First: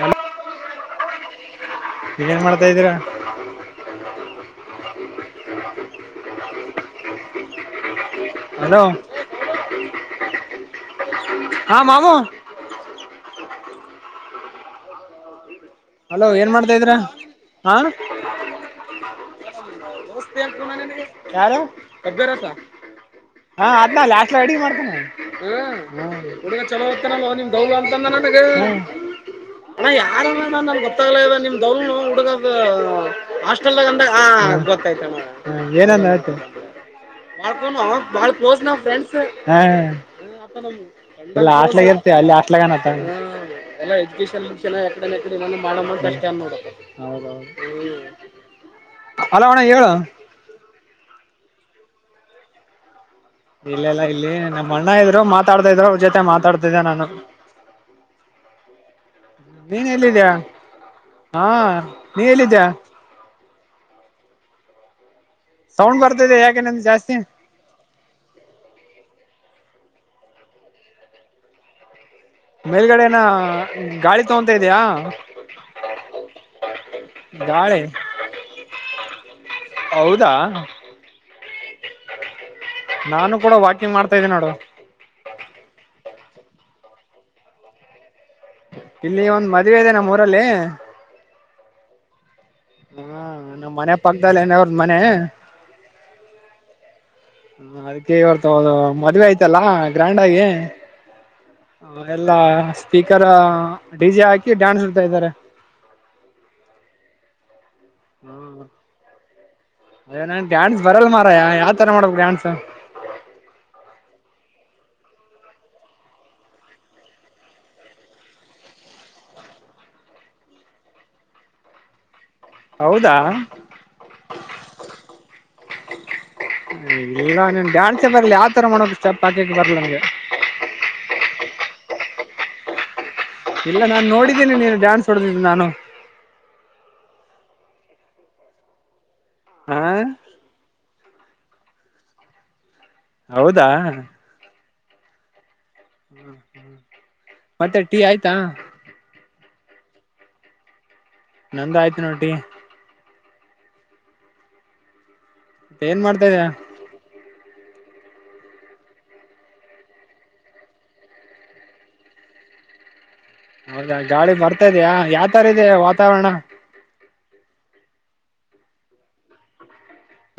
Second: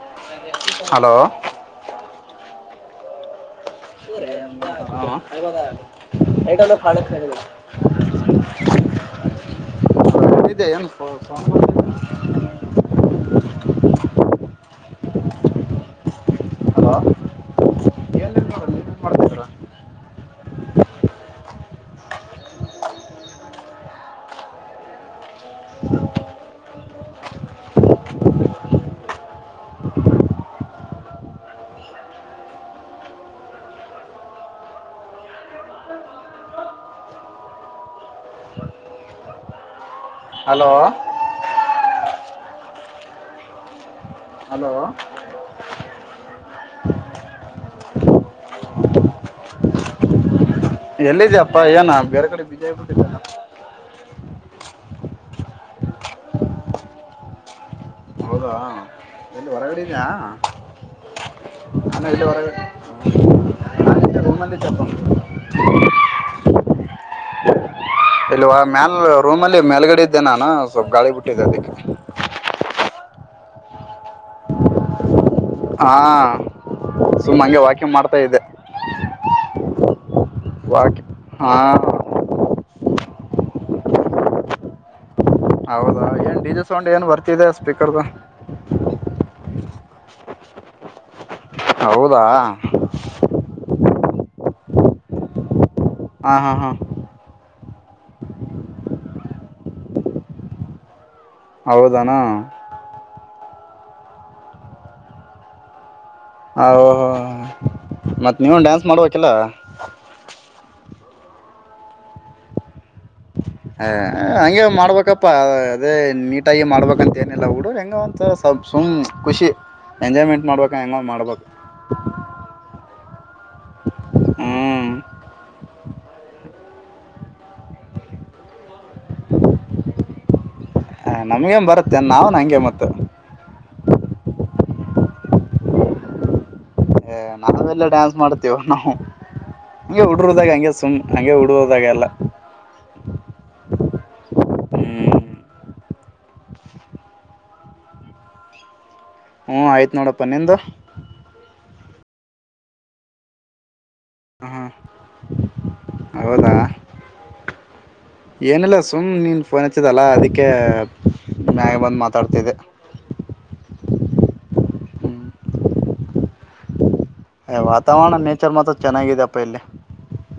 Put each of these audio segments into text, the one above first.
Hello hello ಅ ಇದ್ರಾ ಎ ಭಳೆ ಹ್ಮ್ಮ್. ಹಲೋ ಇದೆ ಅ ಹ್ಮ್ಮ್. ಹಾ [inaudible] ಮಾಮು ಅಲೋ ಏನ್ ಮಾಡ್ತಾ ಇದಿರ ಹಾ ್ತ ಹುಗ ಚಲೋಗ್ತ ನಿದ ಅಂತ ಯಾರ ಗೊತ್ತಾಗ್ಲ ನಿಮ್ ದವಲ್ನು ಹುಡುಗದ ಹಸ್ಟೆಲ್ಾಗ ಅಂದ ಏನ ಕ್ಲೋಸ್ ನಾವ ಫ್ರಂಡ್ ಹ ಹಲೋ ಅ ಇರ್ತ ಅಲ್ಲಿ ಆಟ್ಲಗ ಹಲೋ ಎಡಡೆನ ಬಾಳ ಹೌದು ಹೌದು ಹಲೋ ಹಾ ಹೇಳ ಎಲ್ಲಿದ ಅಪ್ಪಾ ಏನ ಬೇರೆ ಕಡೆ ವಿಜಯ್ ಬಿುಟ್ಟಿದ್ದ ಇಲ್ಲೆಲ್ಲಾ ಇಲ್ಲಿ ನಮ್ಮ ಅಣ್ಣ ಇದ್ರು ಮಾತಾಡ್ತಾ ಇದ್ರು ಅವ್ರ ಜೊತೆ ಮಾತಾಡ್ತಿದ್ದೆ ನಾನು ಹೌದಾ ಇಲ್ಲಿ ನೀನ್ ಹೊರಗಡೆದಯಗ ಎಲ್ಲಿದ್ಯಾ ಹಾ ನೀ ಎಲ್ಲಿದ್ಯಾ ತ ಸೌಂಡ್ ಬರ್ತದೆ ಯಾಕನಂದು ಜಾಸ್ತಿ ಇಲ್ವಾ ಮ್ಯಾಲ್ ರೂಮಲ್ಲಿ ಮೇಲ್ಗಡೆ ಇದ್ದೆ ನಾನು ಸ್ವಲ್ಪ ಗಾಳಿ ಬಿಟ್ಟಿದ್ದೆ ಅದಕ್ಕೆ ಮೇಲ್ಗಡೆನ ಗಾಳಿ ತಗೊತ ಇದಯಾ ಹಾ ಸುಮ್ಮ ಹಂಗೆ ವಾಕಿಂಗ್ ಮಾಡ್ತಾ ಇದ್ದೆ ಹೌ ಓಕೆ ಹಾ ನಾನು ಕೂಡ ವಾಕಿಂಗ್ ಮಾಡ್ತಾ ಇದ್ದೀನಿ ನೋಡು ಹೌದಾ ಏನ್ ಡಿ ಜೆ ಸೌಂಡ್ ಏನ್ ಬರ್ತಿದೆ ಸ್ಪೀಕರ್ದು ಇಲ್ಲಿ ಒಂದ್ ಮದುವೆ ಇದೆ ನಮ್ಮ್ ಊರಲ್ಲಿ ಹೌದಾ ಹಾ ನಮ್ಮ್ ಮನೆ ಪಕ್ಕ್ದಲ್ಲೇನೆ ಅವ್ರದ ಮನೆ ಹಾ ಹಾ ಹಾ ಹ ಅದಕ್ಕೆವರ್ತದು ಮದ್ವೆ ಆಯ್ತಲ್ಲ ಗ್ರ್ಯಾಂಡ್ ಆಗಿ ಹ ಹೌದಾನ ಎಲ್ಲಾ ಸ್ಪೀಕರ್ ಹ ಡಿ ಜೆ ಹಾಕಿ ಡ್ಯಾನ್ಸ್ ಇಡ್ತಾ ಇದ್ದಾರೆ ಹಹೋ ಮತ್ತ್ ನೀವು ಡ್ಯಾನ್ಸ್ ಮಾಡಬೇಕಕಿಲ್ಲ ಅದೇ ನನ್ ಡ್ಯಾನ್ಸ್ ಬರಲ್ ಮಾರಾಯ ಯಾವತರ ಮಾಡ್ಬೇಕ್ ಡ್ಯಾನ್ಸ್ ಹ ಹಂಗೆ ಮಾಡ್ಬೇಕಪ್ಪಾ ಅದೇ ನೀಟಾಗಿ ಮಾಡ್ಬೇಕಂತ ಏನಿಲ್ಲ ಹುಡು ಹೆಂಗ ಒಂತ ಸುಮ್ ಖುಷಿ ಎಂಜಾಯ್ಮೆಂಟ್ ಮಾಡ್ಬೇಕ ಹೆಂಗ ಮಾಡ್ಬೇಕ ಹೌದಾ ಹ್ಮ್ ಇಲ್ಲಿಗ ನೀನ್ ಡ್ಯಾನ್ಸ ಬರ್ಲಿ ಯಾವ್ ತರ ಮಾಡೋಕ್ ಸ್ಟೆಪ್ ಹಾಕಕೆ ಬರ್ಲ ನನ್ಗೆ ಹ ನಮ್ಗೆನ್ ಬರತ್ತೇ ನಾವ್ನಂಗೆ ಮತ್ತ ಇಲ್ಲ ನಾನ್ ನೋಡಿದ್ದೇನಿ ನೀನು ಡ್ಯಾನ್ಸ್ ಹೊಡದಿದ್ದು ನಾನು ನಾವೆಲ್ಲ ಡ್ಯಾನ್ಸ್ ಮಾಡ್ತೀವ ನಾವು ಹಾ ಹಂ ಉಡರುದಾಗೆ ಹಂಗೆ ಸುಮ್ ಹಂಗೆ ಉಡುವದಾಗೆಲ್ಲ ಹೌದಾ ಹ್ಮ್ಮ ಹ್ಮ ಹ್ಮ ಮತ್ತೆ ಟೀ ಆಯ್ತಾ ಹ್ಮ ಆಯ್ತ್ ನೋಡಪ್ಪ ನಿಂದು ನಂದ ಆಯ್ತು ನೋಡಿ ಟೀ ಹ ಏನ್ ಮಾಡ್ತಾ ಇದ ಹೌದಾ ಏನಿಲ್ಲ ಸುಮ್ ನೀನ್ ಫೋನ್ ಹಚ್ಚಿದಲ್ಲ ಅದಕ್ಕೆ ಮ್ಯಾಗ ಬಂದು ಮಾತಾಡ್ತಿದ್ದೆ ಹೌದಾ ಗಾಳಿ ಬರ್ತಾ ಇದ್ಯಾ ಹ್ಮ್ ಯಾವತರ ಇದೆ ವಾತಾವರಣ ಅ ವಾತಾವರಣ ನೇಚರ್ ಮಾತ್ರ ಚೆನ್ನಾಗಿದೆಪ್ಪ ಇಲ್ಲಿ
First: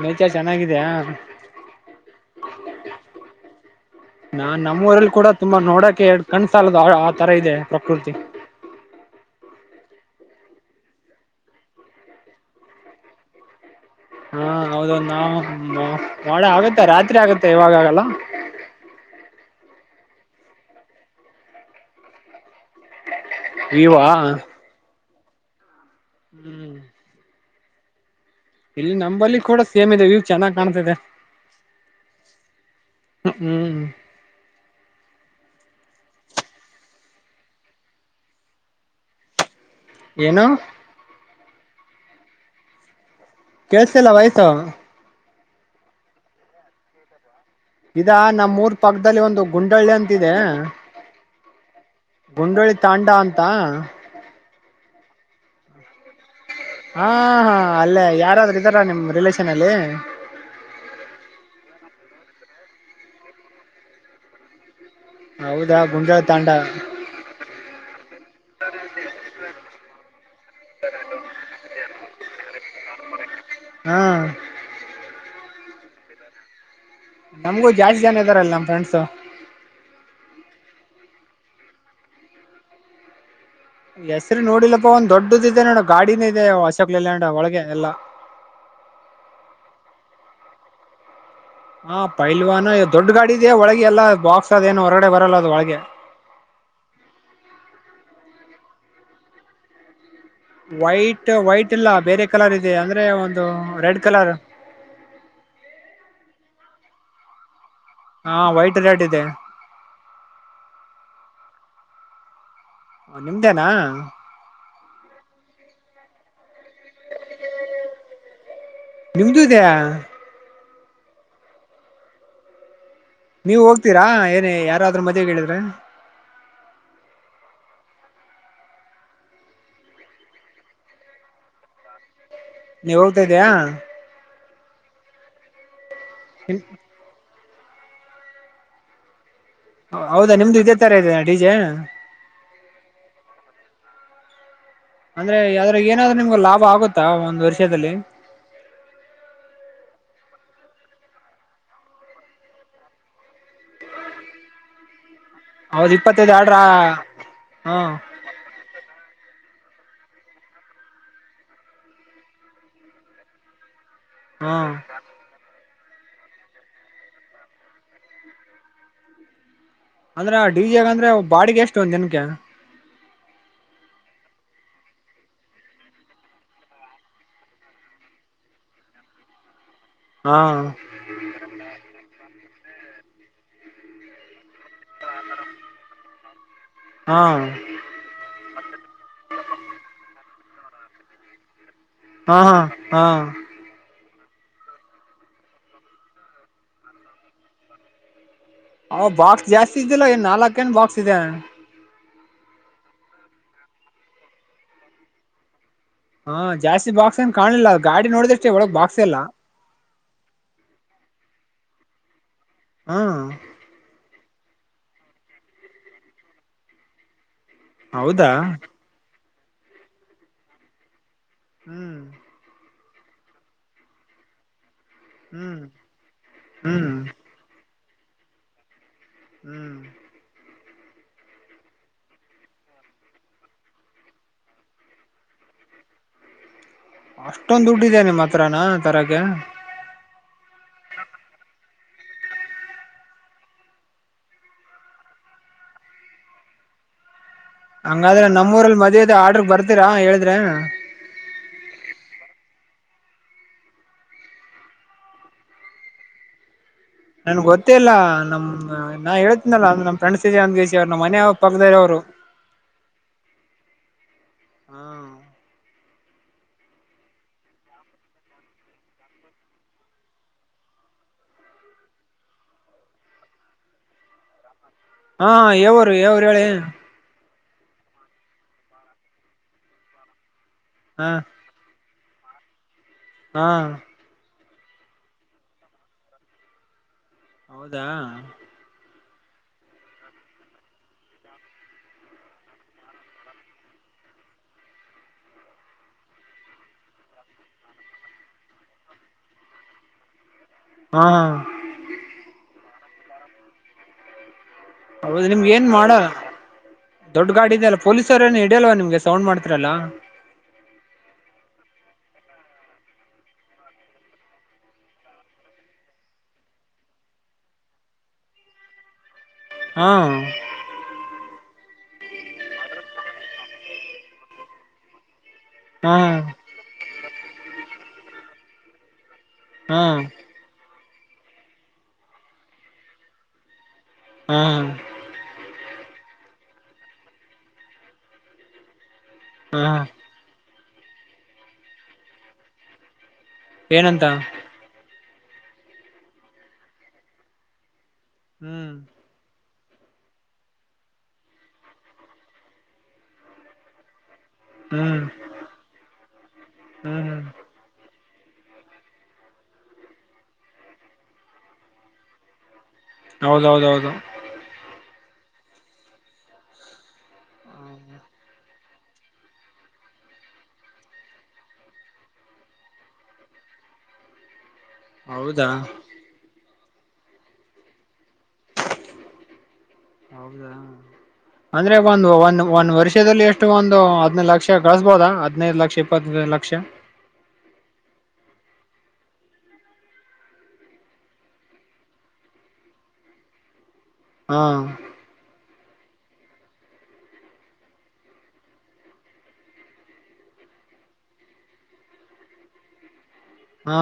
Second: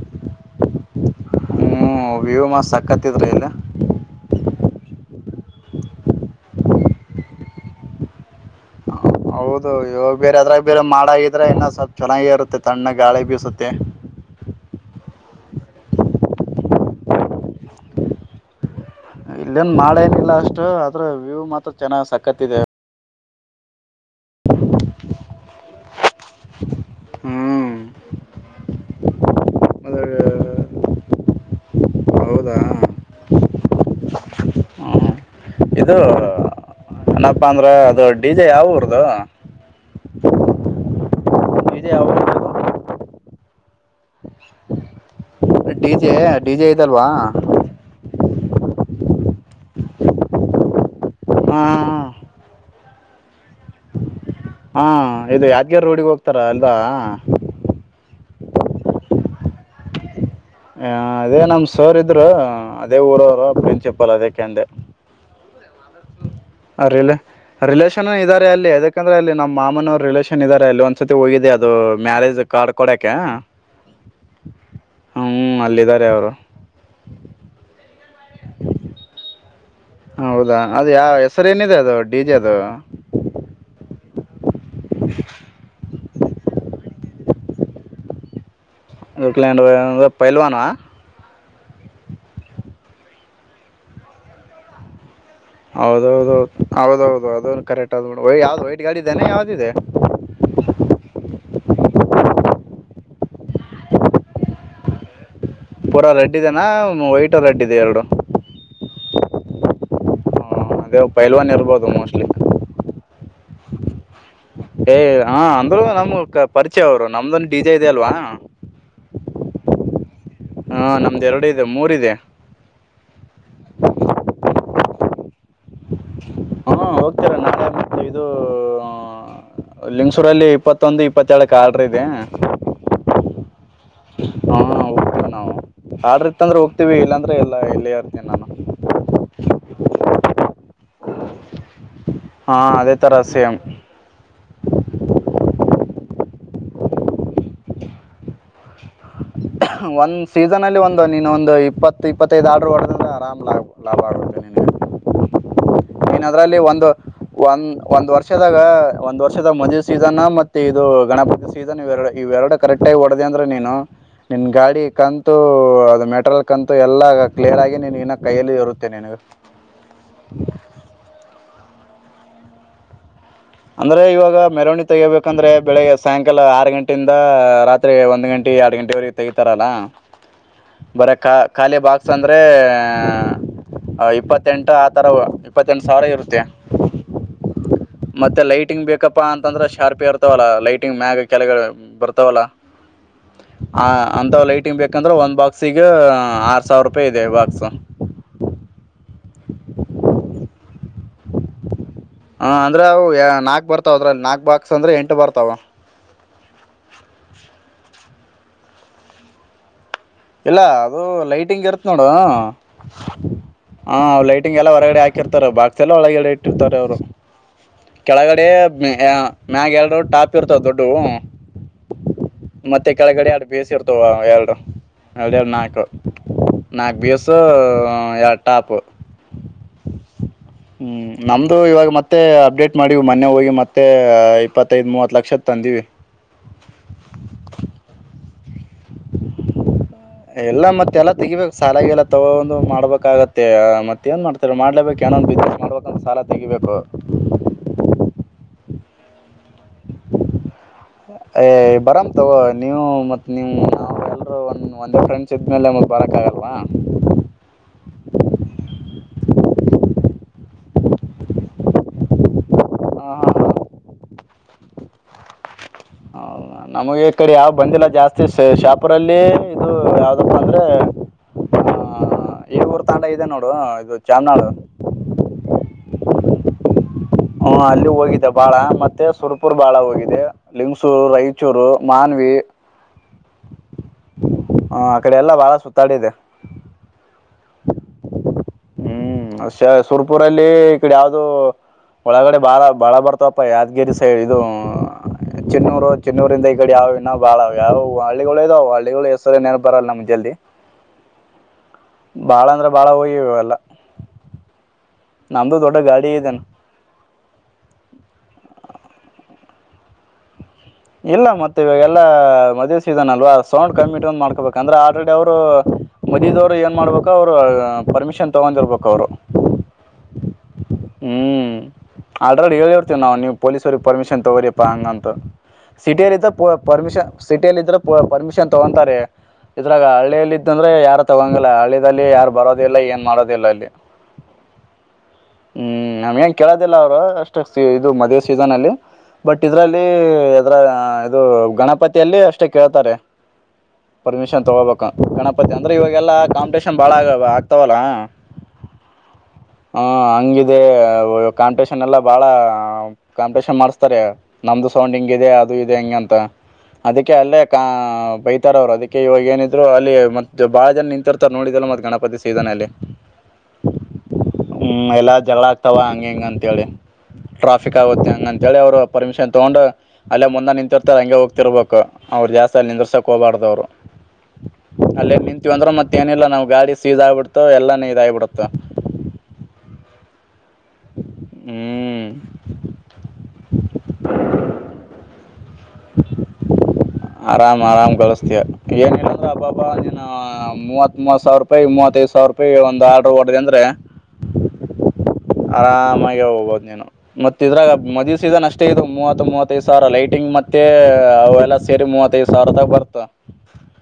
ಮಚಾ ಚೆನ್ನಾಗಿದ್ಯಾ ಹ್ಞೂ ವ್ಯೂ ಮಸ್ತ್ ಸಕ್ಕತ್ತಿದ್ರೆ ಇಲ್ಲಿ ನಾ ನಮ್ಮೂರಲ್ಲಿ ಕೂಡ ತುಂಬಾ ನೋಡಕೆ ಕಣ್ಣ ಸಾಲದು ಆ ತರ ಇದೆ ಪ್ರಕೃತಿ ಹೌದು ಇವಾಗ ಬೇರೆ ಅದ್ರಾಗ ಬೇರೆ ಮಾಡಾಗಿದ್ರೆ ಇನ್ನ ಸ್ವಲ್ಪ್ ಚೆನ್ನಾಗಿ ಇರುತ್ತೆ ತಣ್ಣ ಗಾಳಿ ಬೀಸುತ್ತೆ ಹಾ ಹೌದು ಒ ನಾವು ವಾಡ ಮಾಡ ಆಗತ್ತೆ ರಾತ್ರಿ ಆಗತ್ತೆ ಇವಾಗ ಆಾಗಲ್ಲ ಇಲ್ಲೇನ್ ಮಾಡೇನಿಲ್ಲ ಅಷ್ಟು ಅದ್ರ ವ್ಯೂ್ ಮಾತ್ರ ಚೆನ್ನಾಗ ಸಕತ್ತ ಇದೆ ಇವಾ ಹ್ಮ್ ಹ್ಮ್ ಇಲ್ಲಿ ನಂಬಲ್ಲಿ ಕೂಡ ಸೇಮ್ ಇದೆ ವ್ಯೂ ಚೆನ್ನಾಗಿ್ ಕಾಣ್ತಿದೆ ಹೌದಾ ಹ್ಮ್ ಹ್ಮ್ ಇದು ಏನಪ್ಪ ಅಂದ್ರ ಅದು ಡಿಜೆ ಯಾ ಊರದು ಏನು ಇದ ಹ ಕೆಳಸ್ತಿಲ್ voice D J D J ಇದಲ್ವಾ ಇದ ನಮ್ಮ್ ಮೂರ್ ಪಕ್ಕದಲ್ಲಿ ಒಂದು ಗುಂಡಳ್ಳಿ ಅಂತಿದೆ ಹಾ ಗುಂಡೋಳಿ ತಾಂಡ ಅಂತ ಹಾ ಇದು ಯಾದ್ಗ್ಯಾರ್ ರೋಡಿಗೆ ಹೋಗತ ಹಾ ಹಾ ಅಲ್ಲೇ ಯಾರಾದ್ರೂ ಇದರಾ ನಿಮ್ ರಿಲೇಷನ್ ಅಲ್ಲಿ ಹ ಅದೇ ನಮ್ ಸೋರ್ ಇದ್ರು ಅದೇ ಊರವರು ಪ್ರಿನ್ಸಿಪಲ್ ಅದಕ್ಕೆಂದೆ ಹೌದಾ ಗುಂಡಾಳ ತಾಂಡ ರಿ ರಿಲೇಷನ್ ಇದ್ದಾರೆ ಅಲ್ಲಿ ಯದಕಂದ್ರೆ ಅಲ್ಲಿ ನಮ್ಮ್ ಮಾಮನವ್ರು ರಿಲೇಷನ್ ಇದ್ದಾರೆ ಅಲ್ಲಿ ಒಂದ್ಸತಿ ಹೋಗಿದೆ ಅದು ಮ್ಯಾರೇಜ್ ಕಾರ್ಡ್ ಕೊಡಕ ಹ್ಮ ಹ್ಮ್ ಅಲ್ಲಿದ್ದಾರೆ ಅವರು ನಮಗೂ ಜಾಸ್ತಿ ಜನ ಇದ್ದಾರಲ್ಲ ನಮ್ಮ್ ಫ್ರೆಂಡ್ಸ ಸರ್ ಏನಿದೆ ಅದು ಡಿ ಜೆ ಅದು ಹೆಸ್ರ ನೋಡಿಲ್ಲ ಒಂದ ದೊಡ್ಡದ ಇದೆ ನೋಡ ಗಾಡಿನ ಇದೆ ಅಶೋಕ್ ಲೈಲ್ಯಾಂಡ್ ಒಳಗೆ ಎಲ್ಲ ಗಕಲಂಡ ಪಲ್ವಾನ ಹಾ ಪೈಲ್ವಾನ ದೊಡ್ಡ ಗಾಡ ಇದೆಯ ಒಳಗೆ ಎಲ್ಲ ಬಾಕ್ಸ್ ಅದೇಏನು ಹೊರಗಡೆ ಬರಲ್ಲದು ಹೌದೌದುೌದೌದು ಅದ ಕರೆಕ್ಟ್ ಆದ್ ಯಾವ್ದ್ ವೈಟ್ ಗಾಡಿ ಇದನೆ ಯಾವ್ದ ಇದೆ ವೈಟ್ ವೈಟ್ ಇಲ್ಲ ಬೇರೆ ಕಲರ್ ಇದೆ ಅಂದ್ರೆ ಒಂದು ರೆಡ್ ಕಲರ್ ಪೂರಾ ರೆಡ್ದೆನಾ ವೈಟ್ ರಡ್ಡಿ ಹಾ ವೈಟ್ ರೆಡ್ ಇದೆ ಹ ಅದೇ ಪೈಲ್ವನ್ ಇರ್ಬೋದು ಮೋಸ್ಟ್ಲಿ ನಿಮ್ದೇನಾ ಏ ಹ ಅಂದ್ರು ನಮ್ ಪರಿ ಇಚ್ಚೆ ಅವರು ನಮ್ದಂದು ಡಿಜೆ ಇದದೆ ಅಲ್ವಾ ನಿಮ್ದು ಇದೆಯಾ ಹಾ ನಮ್ದ ಎರಡು ಇದೆ ಮೂರ ಇದೆ ನೀವ ಹೋಗ್ತೀರಾ ಏನ ಯಾರಾದ್ರೂ ಮದ್ವೆ ಕೇಳಿದ್ರೆ ಹಾ ಹೋಗ್ತೀರ ನ ಇದು ಲಿಂಗ್ಸೂರಲ್ಲಿ ಇಪ್ಪತ್ತೊಂದು ಇಪ್ಪತ್ತಏಳ ಕ ಆ್ರ ಇದೆ ನೀವ್ ಹೋಗ್ತಾ ಇದ ಇದಯ ಹಾಊ ನ ಆದ್ರಿತ್ತ ಅ್ರ ಹೋಗ್ತಿವಿ ಇಲ್ಲಂದ್ರೆ ಹೇಳ ಇಲ್ಲೆಯಾರ್ತೇನೆ ನಾನು ಹೌದಾ ನಿಮ್ದು ಇದೇ ತರ ಇದದೆ ಡೀಜೆ ಹಾ ಅದೇ ತರ ಸೇಂ ಅಂದ್ರೆ ಅ್ರ ಏನಾದ್ರು ನಿಮ್ಗ ಲಾಭ ಆಗುತ್ತಾ ಒಂದ್ ವರ್ಷದಲ್ಲಿ ಒಂದು ಸೀಸನ್ಲ್ಲಿ ಒಂದು ನೀನು ಒಂದು ಇಪ್ಪತ್ತು ಇಪ್ಪತ್ತೈದು ಆರ್ಡರು ಹೊಡೆದ್ರಿಂದೆ ಆರಾಮ್ ಲಾಭ ಲಾಭ ಆಡಿ ನಿನಗೆ ಹೌದ್ ಇಪ್ಪತ್ತೈದು ಆರ್ಡ್ರ ಏನದ್ರಲ್ಲಿ ಒಂದು ಒಂದ್ ಹಾ ಒಂದ್ ವರ್ಷದಾಗ ಒಂದ್ ವರ್ಷ ವದ ಮದುವೆ ಸೀಸನ್ ಮತ್ತೆ ಇದು ಗಣಪತಿ ಸೀಸನ್ ಇರಡು ಇವೆರಡು ಕರೆಕ್ಟ ಆಗ ಹೊಡೆದೆ ಅಂದ್ರೆ ನೀನು ನಿನ್ ಹಾ ಗಾಡಿ ಕಂತು ಅದು ಮೆಟರಿಯಲ್ ಅಂತು ಎಲ್ಲ ಕ್ಲಿಯರ್ ಆಗಿ ನೀ ಇನ್ನ ಕೈಯಲ್ಲಿ ಇರುತ್ತೇನೆ ನಿನಗ ಅಂದ್ರೆ ಡಿ ಜಿಯಗ ಅಂದ್ರೆ ಬಾಡಿಗೆ ಎಷ್ಟ್ ಎಷ್ಟು ದಿನಕ್ಕೆ ಅಂದರೆ ಇವಾಗ ಮೆರವಣಿಗೆ ತೆಗೋಬೇಕಂದ್ರೆ ಬೆಳಗ್ಗೆ ಸಾಯಂಕಾಲ ಆರು ಗಂಟೆಯಿಂದ ರಾತ್ರಿ ಒಂದು ಗಂಟೆ ಎರಡು ಗಂಟೆವರೆಗೆ ತೆಗಿತಾರಲ್ಲ ಹಾ ಬರಾ ಖಾಲಿ ಬಾಕ್ಸ್ ಅಂದ್ರೆ [inaudible] ಇಪ್ಪತ್ತೆಂಟು ಆ ತರ ಇಪ್ಪತ್ತೆಂಟು ಸಾವಿರ ಇರುತ್ತೆ ಹಾ ಮತ್ತೆ ಲೈಟಿಂಗ್ ಬೇಕಪ್ಪ ಅಂತಂದ್ರೆ ಶಾರ್ಪ್ ಯಾರ ಇವಲ್ಲ ಲೈಟಿಂಗ್ ಮ್ಯಾಗ ಕೆಳಗಳು ಹಾ ಹಾ ಹಾ ಅಂತ ಲೈಟಿಂಗ್ ಬೇಕಂದ್ರೆ ಒಂದು ಬಾಕ್ಸಿಗೆ ಆರು ಸಾವಿರ ರೂಪಾಯಿ ಇದೆ ಬಾಕ್ಸ್ ಅವ ಬಾಕ್ಸ್ ಜಾಸ್ತಿ ಇದ್ದಿಲ್ಲ ಏನ್ ನಾಲ್ಕ ನ್ ಬಾಕ್ಸ್ ಇದೆ ಹ ಅಂದ್ರೆ ಅವು ನಾಕ್ ಬರ್ತಾವ ಅದ್ರಲ್ಲಿ ನಾಕ್ ಬಾಕ್ಸ್ ಅಂದ್ರೆ ಎಂಟು ಬರ್ತಾವ ಹಾ ಜಾಸ್ತಿ ಬಾಕ್ಸನ್ ಕಾಣಿಲ್ಲ ಅ ಗಾಡಿ ನೋಡಿದಷ್ಟೇ ಒಳಗ್ ಬಾಕ್ಸ್ ಎಲ್ಲ ಇಲ್ಲ ಅದು ಲೈಟಿಂಗ್ ಇರತ್ ನೋಡು ಹಾ ಹಾಂ ಲೈಟಿಂಗ್ ಎಲ್ಲ ಹೊರಗಡೆ ಹಾಕಿರ್ತಾರೆ ಭಾಗ್ ಎಲ್ಲ ಒಳಗಡೆ ಇಟ್ಟಿರ್ತಾರೆ ಅವರು ಹೌದಾ ಕೆಳಗಡೆ [unintelligible] ನಾಗ ಹೇಳರು ಟಾಪ್ ಇರ್ತವ ದೊಡ್ಡು ಹ್ಮ್ ಮತ್ತೆ ಕೆಳಗಡೆ ಎರಡು ಬೇಯಿಸಿರ್ತವ ಎರಡು ಎ್ದ ಹ್ಮ್ ನಾಕು ಹ್ಮ್ ನಾಕ್ ಬೇಸು ಯಾರ ಟಾಪ್ ಹ್ಮ್ ಹ್ಮ್ ನಮ್ದು ಇವಾಗ ಮತ್ತೆ ಅಪ್ಡೇಟ್ ಮಾಡೀ ಮೊನೆ ಹೋಗಿ ಮತ್ತೆ ಇಪ್ಪತ್ತೈದ್ ಮೂವತ್ ಲಕ್ಷದ ತಂದಿವವಿ ಅಷ್ಟೊಂದು ದುಡ್ಡುದ್ದನೆೆ ಮತ್ತೆ ಹತ್ರಾನ ತರಕ್ಕೆ ಎಲ್ಲಾ ಮತ್ತೆಲ್ಲ ತೆಗಿಬೇಕು ಸಾಲಾಗಲ್ಲಾ ತಗೊಂದು ಮಾಡ್ಬೇಕಾಗತ್ತೆ ಮತ್ತತ್ ಏನ್ ಮಾಡ್ತಾರೆ ಮಾಡ್ಲೇಬೇಕು ಏನೊಂದು ಬಿದ ಮಾಡ್ಬೇಕಂದ್ರ ಸಾಲ ತೆಗಿಬೇಕು ಹಂಗಾದ್ರೆ ನಮ್ಮೂಊರಲ್ಲಿ ಮದ್ದ ಆರ್ಡ್ರಗ್ ಬರ್ತೀರಾ ಹೇಳಿದ್ರೆ ಏ ಬರಾಮ ತಗೋ ನೀವು ಮತ್ತತ್ ನಿಮ್ ಎಲ್ರೂ ಒ ಒಂದೇ ಫ್ರೆಂಡ್ಸ್ ಇದಿದ್ಮೇಲೆ ಮತ್ ಬರಕ್ ಆಗಲ್ವಾ ನನ್ಗ್ ಗೊತ್ತೇ ಇಲ್ಲ ನಮ್ ನಾ ಹೇಳ್ತೀನಲ್ಲ ಅಂದ್ರ ನಮ್ ಫ್ರೆಂಡ್ಸ್ ಇದೆ ಅಂದ್ಗೇಸಿ ಅವ್ರು ನಮ್ಮ ಮನೆ ಪಕ್ಕದವ್ರು ಹಾ ಹಾ ಹ ಹಾ ಹೌದ ನಮಗೆ ಈ ಕಡೆ ಯಾವ ಬಂದಿಲ್ಲ ಜಾಸ್ತಿ ಶಾಪುರಲ್ಲಿ ಇದು ಯಾವ್ದಪ್ಪ ಅಂದ್ರೆ ಆ ಈರ ತಾಂಡ ಇದೆ ನೋಡು ಇದು ಚಾಮನಾಳ ಹಾ ಯವರು ಯವರು ಹೇಳಿ ಹ್ಮ ಅಲ್ಲಿ ಹೋಗಿದ್ದ ಬಾಳ ಮತ್ತೆ ಸುರ್ಪುರ್ ಬಾಳ ಹೋಗಿದೆ ಲಿಂಗ್ಸೂರು ಹಾ ರಾಯಚೂರು ಮಾನ್ವಿ ಹಾ ಹಾ ಆ ಕಡೆ ಎಲ್ಲಾ ಬಾಳ ಸುತ್ತಾಡಿದೆ ಹೌದಾ ಹ್ಮ್ ಅ ಸುರ್ಪುರಲ್ಲಿ ಈ ಕಡೆ ಯಾವ್ದ ಒಳಗಡೆ ಬಾಳ ಬಾಳ ಬರ್ತಾವಪ್ಪ ಯಾದಗಿರಿ ಸೈಡ್ ಇ ಚಿನ್ನೂರು ಚಿನ್ನೂರಿಂದ ಈ ಕಡೆ ಯಾವ ಇನ್ನಾವ್ ಬಾಳ ಯಾವ್ ಹಳ್ಳಿಗಳು ಇದಾವ ಹಳ್ಳಿಗಳು ಹೆಸರನ ಬರಲ್ಲ ನಮ್ ಜಲ್ದಿ ಹಾ ಬಾಳ ಹಯ್ಯವಲ್ಲ ಹೌದು ನಿಮ್ಗೆ ಏನ್ ದೊಡ್ಡ ಮಾಡ ಗಾಡಿ ಇದೆ ದೊಡ್ ಗಾಡಿ ಇದಲ್ಲ ಪೊಲೀಸರ ಏನ್ ಇಲ್ವಾ ನಿಮ್ಗೆ ಸೌಂಡ್ ಮಾಡ್ತರಲ್ಲ ಇಲ್ಲ ಮತ್ತೆ ಇವಾಗ ಎಲ್ಲ ಮದೀದ್ ಸೀಸನ್ ಅಲ್ವಾ ಸೌಂಡ್ ಕಮ್ಮಿಟ್ ಒಂದ್ ಮಾಡ್ಕೊಬೇಕ ಅಂದ್ರೆ ಆಲ್ರೆಡಿ ಅವ್ರು ಮದೀದ್ ಅವರು ಏನ್ ಮಾಡ್ಬೇಕು ಅವ್ರು ಪರ್ಮಿಷನ್ ತಗೊಂಡಿರ್ಬೇಕ ಅವ್ರು [inaudible] ಹಾ ಹ್ಮ್ ಆಲ್ರೆಡಿ ಹೇಳಿರ್ತೀವ ನಾವು ನೀವು ಪೊಲೀಸ್ವ್ರರಿಗೆ ಪರ್ಮಿಷನ್ ತಗೋರಿಪ್ಪಾ ಹಂಗ ಅಂತ ಹಾ ಸಿಟಿಯಲ್ಲಿದ್ದ ಪರ್ಮಿಷನ್ ಸಿಟಿಯಲ್ಲಿ ಇದ್ರೆ ಪರ್ಮಿಷನ್ ತಗೊಂತಾರೆ ಹಾ ಇದ್ರಾಗ ಹಳ್ಳಿಯಲ್ಲ ಇದ್ದಂದ್ರೆ ಯಾರ ತಗೊಂಗಲ್ಲ ಹಳ್ಳಿಲ್ಲಿ ಯಾರು ಬರೋದಿಲ್ಲ ಏನ್ ಮಾಡೋದಿಲ್ಲ ಅಲ್ಲಿ ಹ್ಮ್ ಹ್ಮ್ ನಮ್ಗೆ ಹೆಂಗ ಕೇಳೋದಿಲ್ಲ ಅವ್ರು ಅಷ್ಟ ಇದು ಮದ್ ಸೀಸನ್ ಅಲ್ಲಿ ಬಟ್ ಹಾ ಇದ್ರಲ್ಲಿ ಅ್ರ ಇದು ಗಣಪತಿಯಲ್ಲಿ ಅಷ್ಟೇ ಕೇಳ್ತಾರೆ ಏನಂತ ಪರ್ಮಿಷನ್ ತಗಬೇಕಕ್ಕ ಗಣಪತಿ ಅಂದ್ರೆ ಇವಾಗೆಲ್ಲಾ ಕಾಂಪಿಟೇಷನ್ ಬಾಳ ಆಗ್ತವಲ್ಲಾ ಹ್ಮ್ ಹ ಹಂಗಿದೆ ಕಾಂಪಿಟೇಷನ್ ಎಲ್ಲಾ ಬಾಳ ಕಾಂಪಿಟೇಷನ್ ಮಾಡಸ್ತಾರೆ ನಮ್ದು ಸೌಂಡ್ ಹ್ಮ್ ಹಿಂಗ ಇದೆ ಅದು ಇದೆ ಹೆಂಗಂತ ಹ್ಮ್ ಅದಕ್ಕೆ ಹ್ಮ್ ಅಲ್ಲೇ ಕ ಬೈತಾರ ಅವ್ರು ಅದಕ್ಕೆ ಇವಾಗ ಏನಿದ್ರು ಅಲ್ಲಿ ಮತ್ತ ಬಹಳ ಜನ ನಿಂತಿರ್ತಾರ ನೋಡಿದಲ್ಲ ಮತ್ತ ಗಣಪತಿ ಸೀಸನ್ ಅಲ್ಲಿ ಹೌದೌದೌದು ಹ ಎಲ್ಲಾ ಜಗಳ ಆಗ್ತಾವ ಹಂಗ ಹಿಂಗ ಅಂತ ಹೇಳಿ ಟ್ರಾಫಿಕ್ ಆಗುತ್ತೆ ಹೆಂಗಂತ ಹೇಳಿ ಅವರು ಪರ್ಮಿಷನ್ ತಗೊಂಡು ಅಲ್ಲೇ ಮುಂದೆ ನಿಂತಿರ್ತಾರೆ ಹಂಗೆ ಹೋಗ್ತಿರ್ಬೇಕು ಅವ್ರು ಜಾಸ್ತಿ ಅಲ್ಲಿ ನಿಂದ್ರಸಕ್ ಹೋಗ್ಬಾರ್ದವ್ರು ಅಲ್ಲೇ ಹೌದಾ ನಿಂತೀವಿ ಅಂದ್ರ ಮತ್ತೇನಿಲ್ಲ ನಾವ್ ಗಾಡಿ ಸೀದಾಗಿಬಿಡ್ತೋ ಎಲ್ಲಾ ನೀ ಇದಾಗಿಬಿಡತು ಅಂದ್ರೆ ಹ್ಮ್ ಒಂದು ಒಂದ ಒಂದ್ ವರ್ಷದಲ್ಲಿ ಎಷ್ಟು ಒಂದು ಹದ್ನೈದು ಲಕ್ಷ ಕಳಸ್ಬೋದಾ ಹದ್ನೈದು ಲಕ್ಷ ಇಪ್ಪತ್ ಲಕ್ಷ ಏನ್ ಹೇಳದಬ್ಬಾಬಾ ನೀ ಮೂವತ್ ಮೂವತ್ ಸಾವಿರ ರೂಪಾಯಿ ಮೂವತ್ತೈದು ಸಾವಿರ ರೂಪಾಯಿ ಒಂದು ಆರ್ಡ್ರ ಹೊಡ್ದ ಅಂದ್ರೆ ಹಾ ಆರಾಮಾಗಿ ಹೋಗ್ಬಹದು ನೀನು ಮತ್ತ ಇದ್ರಾಗ ಮದುವ ಸೀದನ್ ಅಷ್ಟೇ ಇದು ಮೂವತ್ತು ಮೂವತ್ತೈದು ಸಾವಿರ ಲೈಟಿಂಗ್ ಮತ್ತೆ ಅವೆಲ್ಲ ಸೇರಿ ಮೂವತ್ತೈದು ಸಾವಿರದಾಗ ಬರ್ತ ಹಾ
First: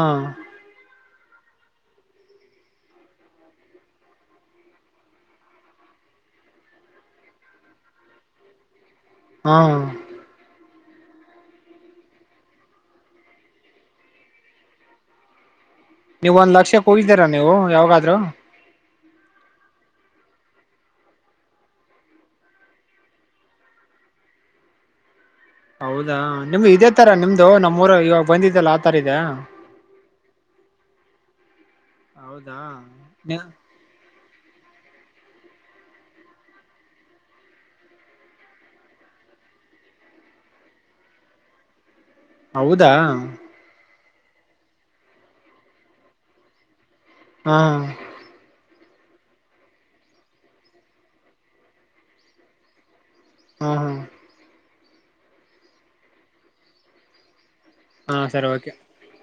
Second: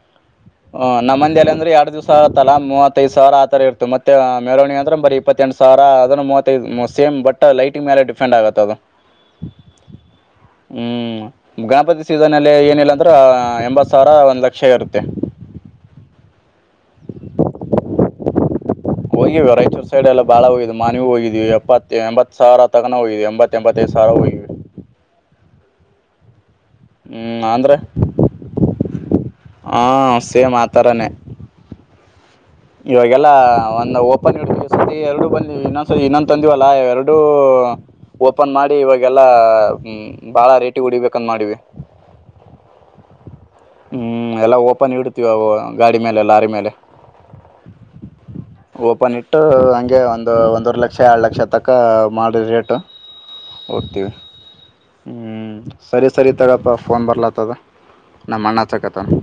ಹ್ಮ್ ನಮ್ಮ ಮಂದೇಲಿ ಅಂದ್ರೆ ಎರಡು ದಿವ್ಸ ಆತ್ತಲ್ಲಾ ಮೂವತ್ತೈದು ಸಾವಿರ ಆತರ ಇರ್ತ ಮತ್ತ ಮೇರವಣ ಅಂದ್ರ ಬರಿ ಇಪ್ಪತ್ತ ಎಂಟು ಸಾವಿರ ಅ ಮೂವತ್ತೈದು ಸೇಮ್ ಬಟ್ ಲೈಟಿಂಗ ಮೇಲೆ ಡಿಪೆಂಡ್ ಆಗುತ್ತೆ ಅದು ಹಾ ಹ್ಮಞ ಗಣಪತಿ ಸೀಸನಲ್ಲಿ ಏನಿಲ್ಲಾಂದ್ರೆ ಎಂಬತ್ತು ಸಾವಿರ ಒಂದು ಲಕ್ಷ ಇರುತ್ತೆ ನೀವ ಒಂದ್ ಲಕ್ಷ ಕೂಯತೀರ ನೀವು ಯಾವಾಗಾದ್ ರ ಹೋಗಿವೆ ರಾಯಚೂರು ಸೈಡ್ ಎಲ್ಲ ಬಾಳ ಹೋಗಿದ್ ಮನವಿ ಹೋಗಿದೀವಿ ಎಪ್ಪತ್ತ ಎಂಬತ್ತು ಸಾವಿರ ತಗನ ಹೋಗಿದೀವಿ ಎಂಬತ್ ಎಂಬತ್ತೈದು ಸಾವಿ ಹೋಗಿವವಿ ಹೌದಾ ನಿಮ್ ಇದೇ ತರ ನಿಮ್ದು ಅಂದ್ರೆ ನಮ್ಮ್ ಊರ ಇವಾಗ ಬಂದಿದ್ದಲ್ಲ ಆತರ ಇದೆ ಷ್ಟೇ ಮಾತರನ ಹೌದಾ ಇವಾಗೆಲ್ಲ ಒಂದು ಓಪನ್ ಇಡ್ವಿ ಸ ಎರಡು ಬಂದವಿ ಇನ್ನೊಂದ್ಸರಿ ಇನ್ನೊಂದು ತಂದಿವವಲ್ಲ ಎರಡು ಓಪನ್ ಮಾಡಿ ಇವಾಗೆಲ್ಲಾ ಬಾಳ ರೇಟಿ ಹೊಡಿಬೇಕಂದ ಮಾಡಿವಿ ಹೌದಾ ಹ್ಮ್ ಎಲ್ಲಾ ಓಪನ್ ಇಡ್ತಿವಿ ಅವು ಗಾಡಿ ಮೇಲೆ ಲಾರಿ ಮೇಲೆ ಹಾ ಓಪನ್ ಇಟ್ಟು ಹಂಗೆ ಒಂದು ಒಂದೂವರ್ ಲಕ್ಷ ಎರಳ್ ಲಕ್ಷ ತಕ್ಕ ಮಾಡ್ರ ರೇಟ್ ಹಾ ಹಾ ಹೋಗ್ತೀನಿ ಹ್ಮ್ ಸರಿ ಸರಿತಡಪ್ಪ ಫೋನ್ ಬರ್ಲಾತ್ತದ ಹಾ ಸರಿ ನಮ್ಮಣ್ಣ ಓಕೆ ಅಚ್ಚಖತನ